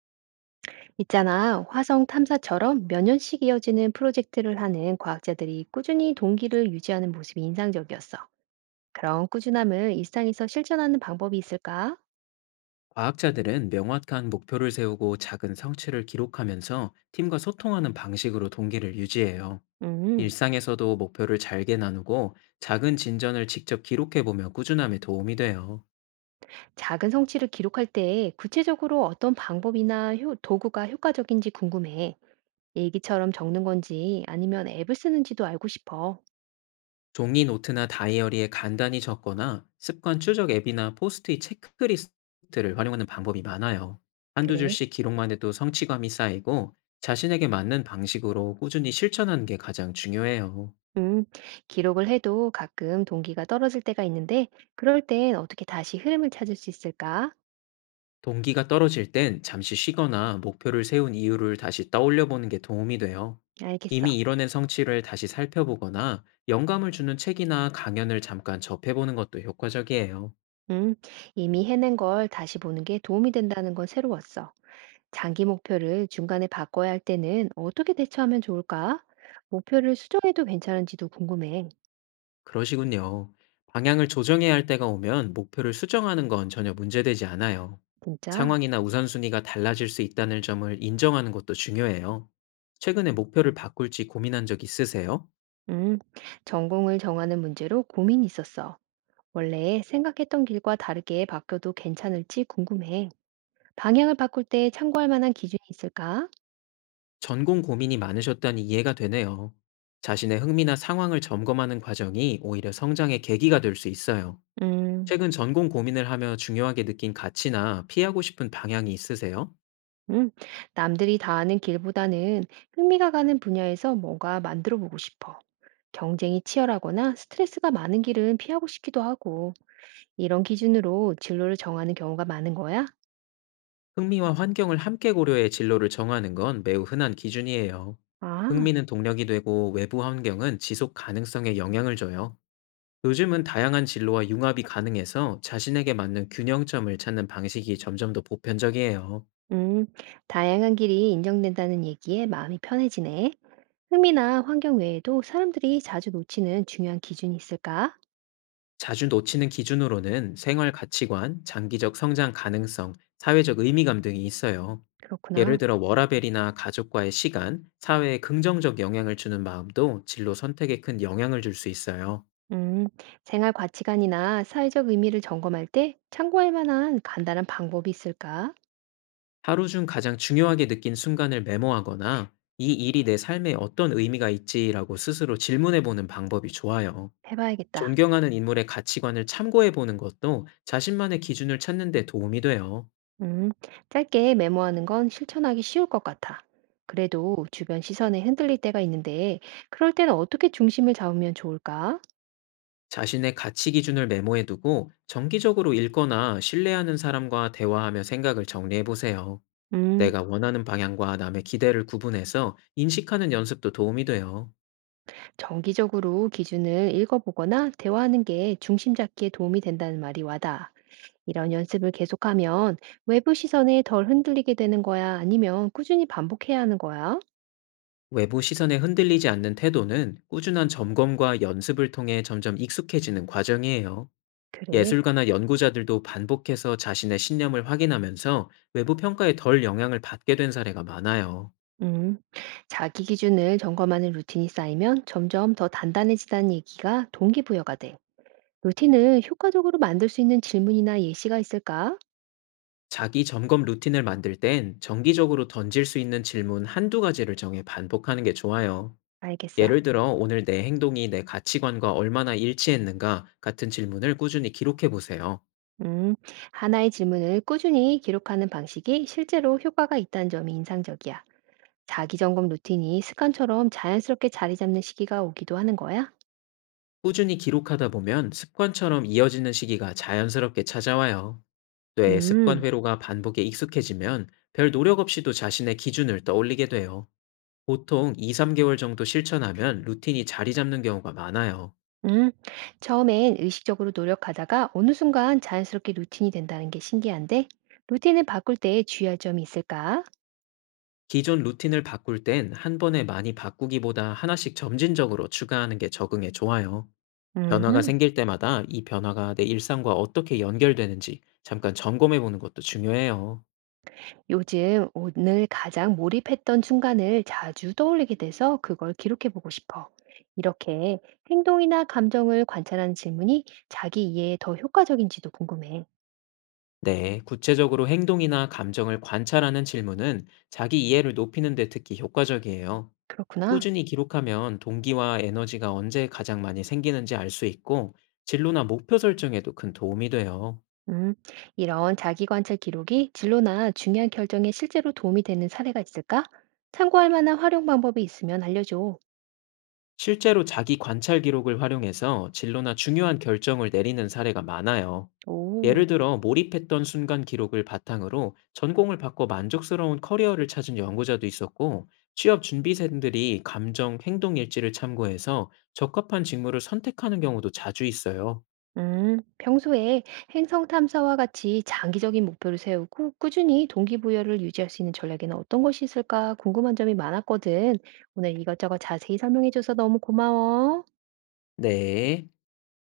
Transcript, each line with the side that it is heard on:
right: 있잖아, 화성 탐사처럼 몇 년씩 이어지는 프로젝트를 하는 과학자들이 꾸준히 동기를 유지하는 모습이 인상적이었어. 그런 꾸준함을 일상에서 실천하는 방법이 있을까?
left: 과학자들은 명확한 목표를 세우고 작은 성취를 기록하면서 팀과 소통하는 방식으로 동기를 유지해요.
right: 음,
left: 일상에서도 목표를 잘게 나누고 작은 진전을 직접 기록해보며 꾸준함에 도움이 돼요.
right: 작은 성취를 기록할 때 구체적으로 어떤 방법이나 도구가 효과적인지 궁금해. 일기처럼 적는 건지 아니면 앱을 쓰는지도 알고 싶어.
left: 종이 노트나 다이어리에 간단히 적거나 습관 추적 앱이나 포스트잇 체크리스트를 활용하는 방법이 많아요. 한두
right: 그래.
left: 줄씩 기록만 해도 성취감이 쌓이고 자신에게 맞는 방식으로 꾸준히 실천하는 게 가장 중요해요.
right: 음, 기록을 해도 가끔 동기가 떨어질 때가 있는데, 그럴 땐 어떻게 다시 흐름을 찾을 수 있을까?
left: 동기가 떨어질 땐 잠시 쉬거나 목표를 세운 이유를 다시 떠올려 보는 게 도움이 돼요.
right: 알겠어.
left: 이미 이뤄낸 성취를 다시 살펴보거나 영감을 주는 책이나 강연을 잠깐 접해보는 것도 효과적이에요.
right: 음, 이미 해낸 걸 다시 보는 게 도움이 된다는 건 새로웠어. 장기 목표를 중간에 바꿔야 할 때는 어떻게 대처하면 좋을까? 목표를 수정해도 괜찮은지도 궁금해.
left: 그러시군요. 방향을 조정해야 할 때가 오면 목표를 수정하는 건 전혀 문제되지 않아요.
right: 진짜?
left: 상황이나 우선순위가 달라질 수 있다는 점을 인정하는 것도 중요해요. 최근에 목표를 바꿀지 고민한 적 있으세요?
right: 음, 전공을 정하는 문제로 고민이 있었어. 원래 생각했던 길과 다르게 바뀌어도 괜찮을지 궁금해. 방향을 바꿀 때 참고할 만한 기준이 있을까?
left: 전공 고민이 많으셨다니 이해가 되네요. 자신의 흥미나 상황을 점검하는 과정이 오히려 성장의 계기가 될 수 있어요.
right: 음.
left: 최근 전공 고민을 하며 중요하게 느낀 가치나 피하고 싶은 방향이 있으세요?
right: 음, 남들이 다 아는 길보다는 흥미가 가는 분야에서 뭔가 만들어 보고 싶어. 경쟁이 치열하거나 스트레스가 많은 길은 피하고 싶기도 하고, 이런 기준으로 진로를 정하는 경우가 많은 거야?
left: 흥미와 환경을 함께 고려해 진로를 정하는 건 매우 흔한 기준이에요.
right: 아,
left: 흥미는 동력이 되고 외부 환경은 지속 가능성에 영향을 줘요. 요즘은 다양한 진로와 융합이 가능해서 자신에게 맞는 균형점을 찾는 방식이 점점 더 보편적이에요.
right: 음, 다양한 길이 인정된다는 얘기에 마음이 편해지네. 흥미나 환경 외에도 사람들이 자주 놓치는 중요한 기준이 있을까?
left: 자주 놓치는 기준으로는 생활 가치관, 장기적 성장 가능성, 사회적 의미감 등이 있어요.
right: 그렇구나.
left: 예를 들어 워라밸이나 가족과의 시간, 사회에 긍정적 영향을 주는 마음도 진로 선택에 큰 영향을 줄 수 있어요.
right: 음, 생활 가치관이나 사회적 의미를 점검할 때 참고할 만한 간단한 방법이 있을까?
left: 하루 중 가장 중요하게 느낀 순간을 메모하거나 이 일이 내 삶에 어떤 의미가 있지라고 스스로 질문해 보는 방법이 좋아요.
right: 해봐야겠다.
left: 존경하는 인물의 가치관을 참고해 보는 것도 자신만의 기준을 찾는 데 도움이 돼요.
right: 음, 짧게 메모하는 건 실천하기 쉬울 것 같아. 그래도 주변 시선에 흔들릴 때가 있는데, 그럴 때는 어떻게 중심을 잡으면 좋을까?
left: 자신의 가치 기준을 메모해 두고 정기적으로 읽거나 신뢰하는 사람과 대화하며 생각을 정리해 보세요.
right: 음,
left: 내가 원하는 방향과 남의 기대를 구분해서 인식하는 연습도 도움이 돼요.
right: 정기적으로 기준을 읽어보거나 대화하는 게 중심 잡기에 도움이 된다는 말이 와닿아. 이런 연습을 계속하면 외부 시선에 덜 흔들리게 되는 거야? 아니면 꾸준히 반복해야 하는 거야?
left: 외부 시선에 흔들리지 않는 태도는 꾸준한 점검과 연습을 통해 점점 익숙해지는 과정이에요.
right: 그래.
left: 예술가나 연구자들도 반복해서 자신의 신념을 확인하면서 외부 평가에 덜 영향을 받게 된 사례가 많아요.
right: 음, 자기 기준을 점검하는 루틴이 쌓이면 점점 더 단단해지다는 얘기가 동기부여가 돼. 루틴을 효과적으로 만들 수 있는 질문이나 예시가 있을까?
left: 자기 점검 루틴을 만들 땐 정기적으로 던질 수 있는 질문 한두 가지를 정해 반복하는 게 좋아요.
right: 알겠어.
left: 예를 들어, 오늘 내 행동이 내 가치관과 얼마나 일치했는가 같은 질문을 꾸준히 기록해 보세요.
right: 음, 하나의 질문을 꾸준히 기록하는 방식이 실제로 효과가 있다는 점이 인상적이야. 자기 점검 루틴이 습관처럼 자연스럽게 자리 잡는 시기가 오기도 하는 거야?
left: 꾸준히 기록하다 보면 습관처럼 이어지는 시기가 자연스럽게 찾아와요. 뇌의 습관
right: 음,
left: 회로가 반복에 익숙해지면 별 노력 없이도 자신의 기준을 떠올리게 돼요. 보통 2, 3개월 정도 실천하면 루틴이 자리 잡는 경우가 많아요.
right: 음. 처음엔 의식적으로 노력하다가 어느 순간 자연스럽게 루틴이 된다는 게 신기한데, 루틴을 바꿀 때 주의할 점이 있을까?
left: 기존 루틴을 바꿀 땐 한 번에 많이 바꾸기보다 하나씩 점진적으로 추가하는 게 적응에 좋아요. 변화가
right: 음
left: 생길 때마다 이 변화가 내 일상과 어떻게 연결되는지 잠깐 점검해 보는 것도 중요해요.
right: 요즘 오늘 가장 몰입했던 순간을 자주 떠올리게 돼서 그걸 기록해 보고 싶어. 이렇게 행동이나 감정을 관찰하는 질문이 자기 이해에 더 효과적인지도 궁금해.
left: 네, 구체적으로 행동이나 감정을 관찰하는 질문은 자기 이해를 높이는 데 특히 효과적이에요.
right: 그렇구나.
left: 꾸준히 기록하면 동기와 에너지가 언제 가장 많이 생기는지 알 수 있고 진로나 목표 설정에도 큰 도움이 돼요.
right: 음, 이런 자기 관찰 기록이 진로나 중요한 결정에 실제로 도움이 되는 사례가 있을까? 참고할 만한 활용 방법이 있으면 알려줘.
left: 실제로 자기 관찰 기록을 활용해서 진로나 중요한 결정을 내리는 사례가 많아요.
right: 오.
left: 예를 들어 몰입했던 순간 기록을 바탕으로 전공을 바꿔 만족스러운 커리어를 찾은 연구자도 있었고, 취업 준비생들이 감정, 행동 일지를 참고해서 적합한 직무를 선택하는 경우도 자주 있어요.
right: 평소에 행성 탐사와 같이 장기적인 목표를 세우고 꾸준히 동기부여를 유지할 수 있는 전략에는 어떤 것이 있을까 궁금한 점이 많았거든. 오늘 이것저것 자세히 설명해줘서 너무 고마워.
left: 네.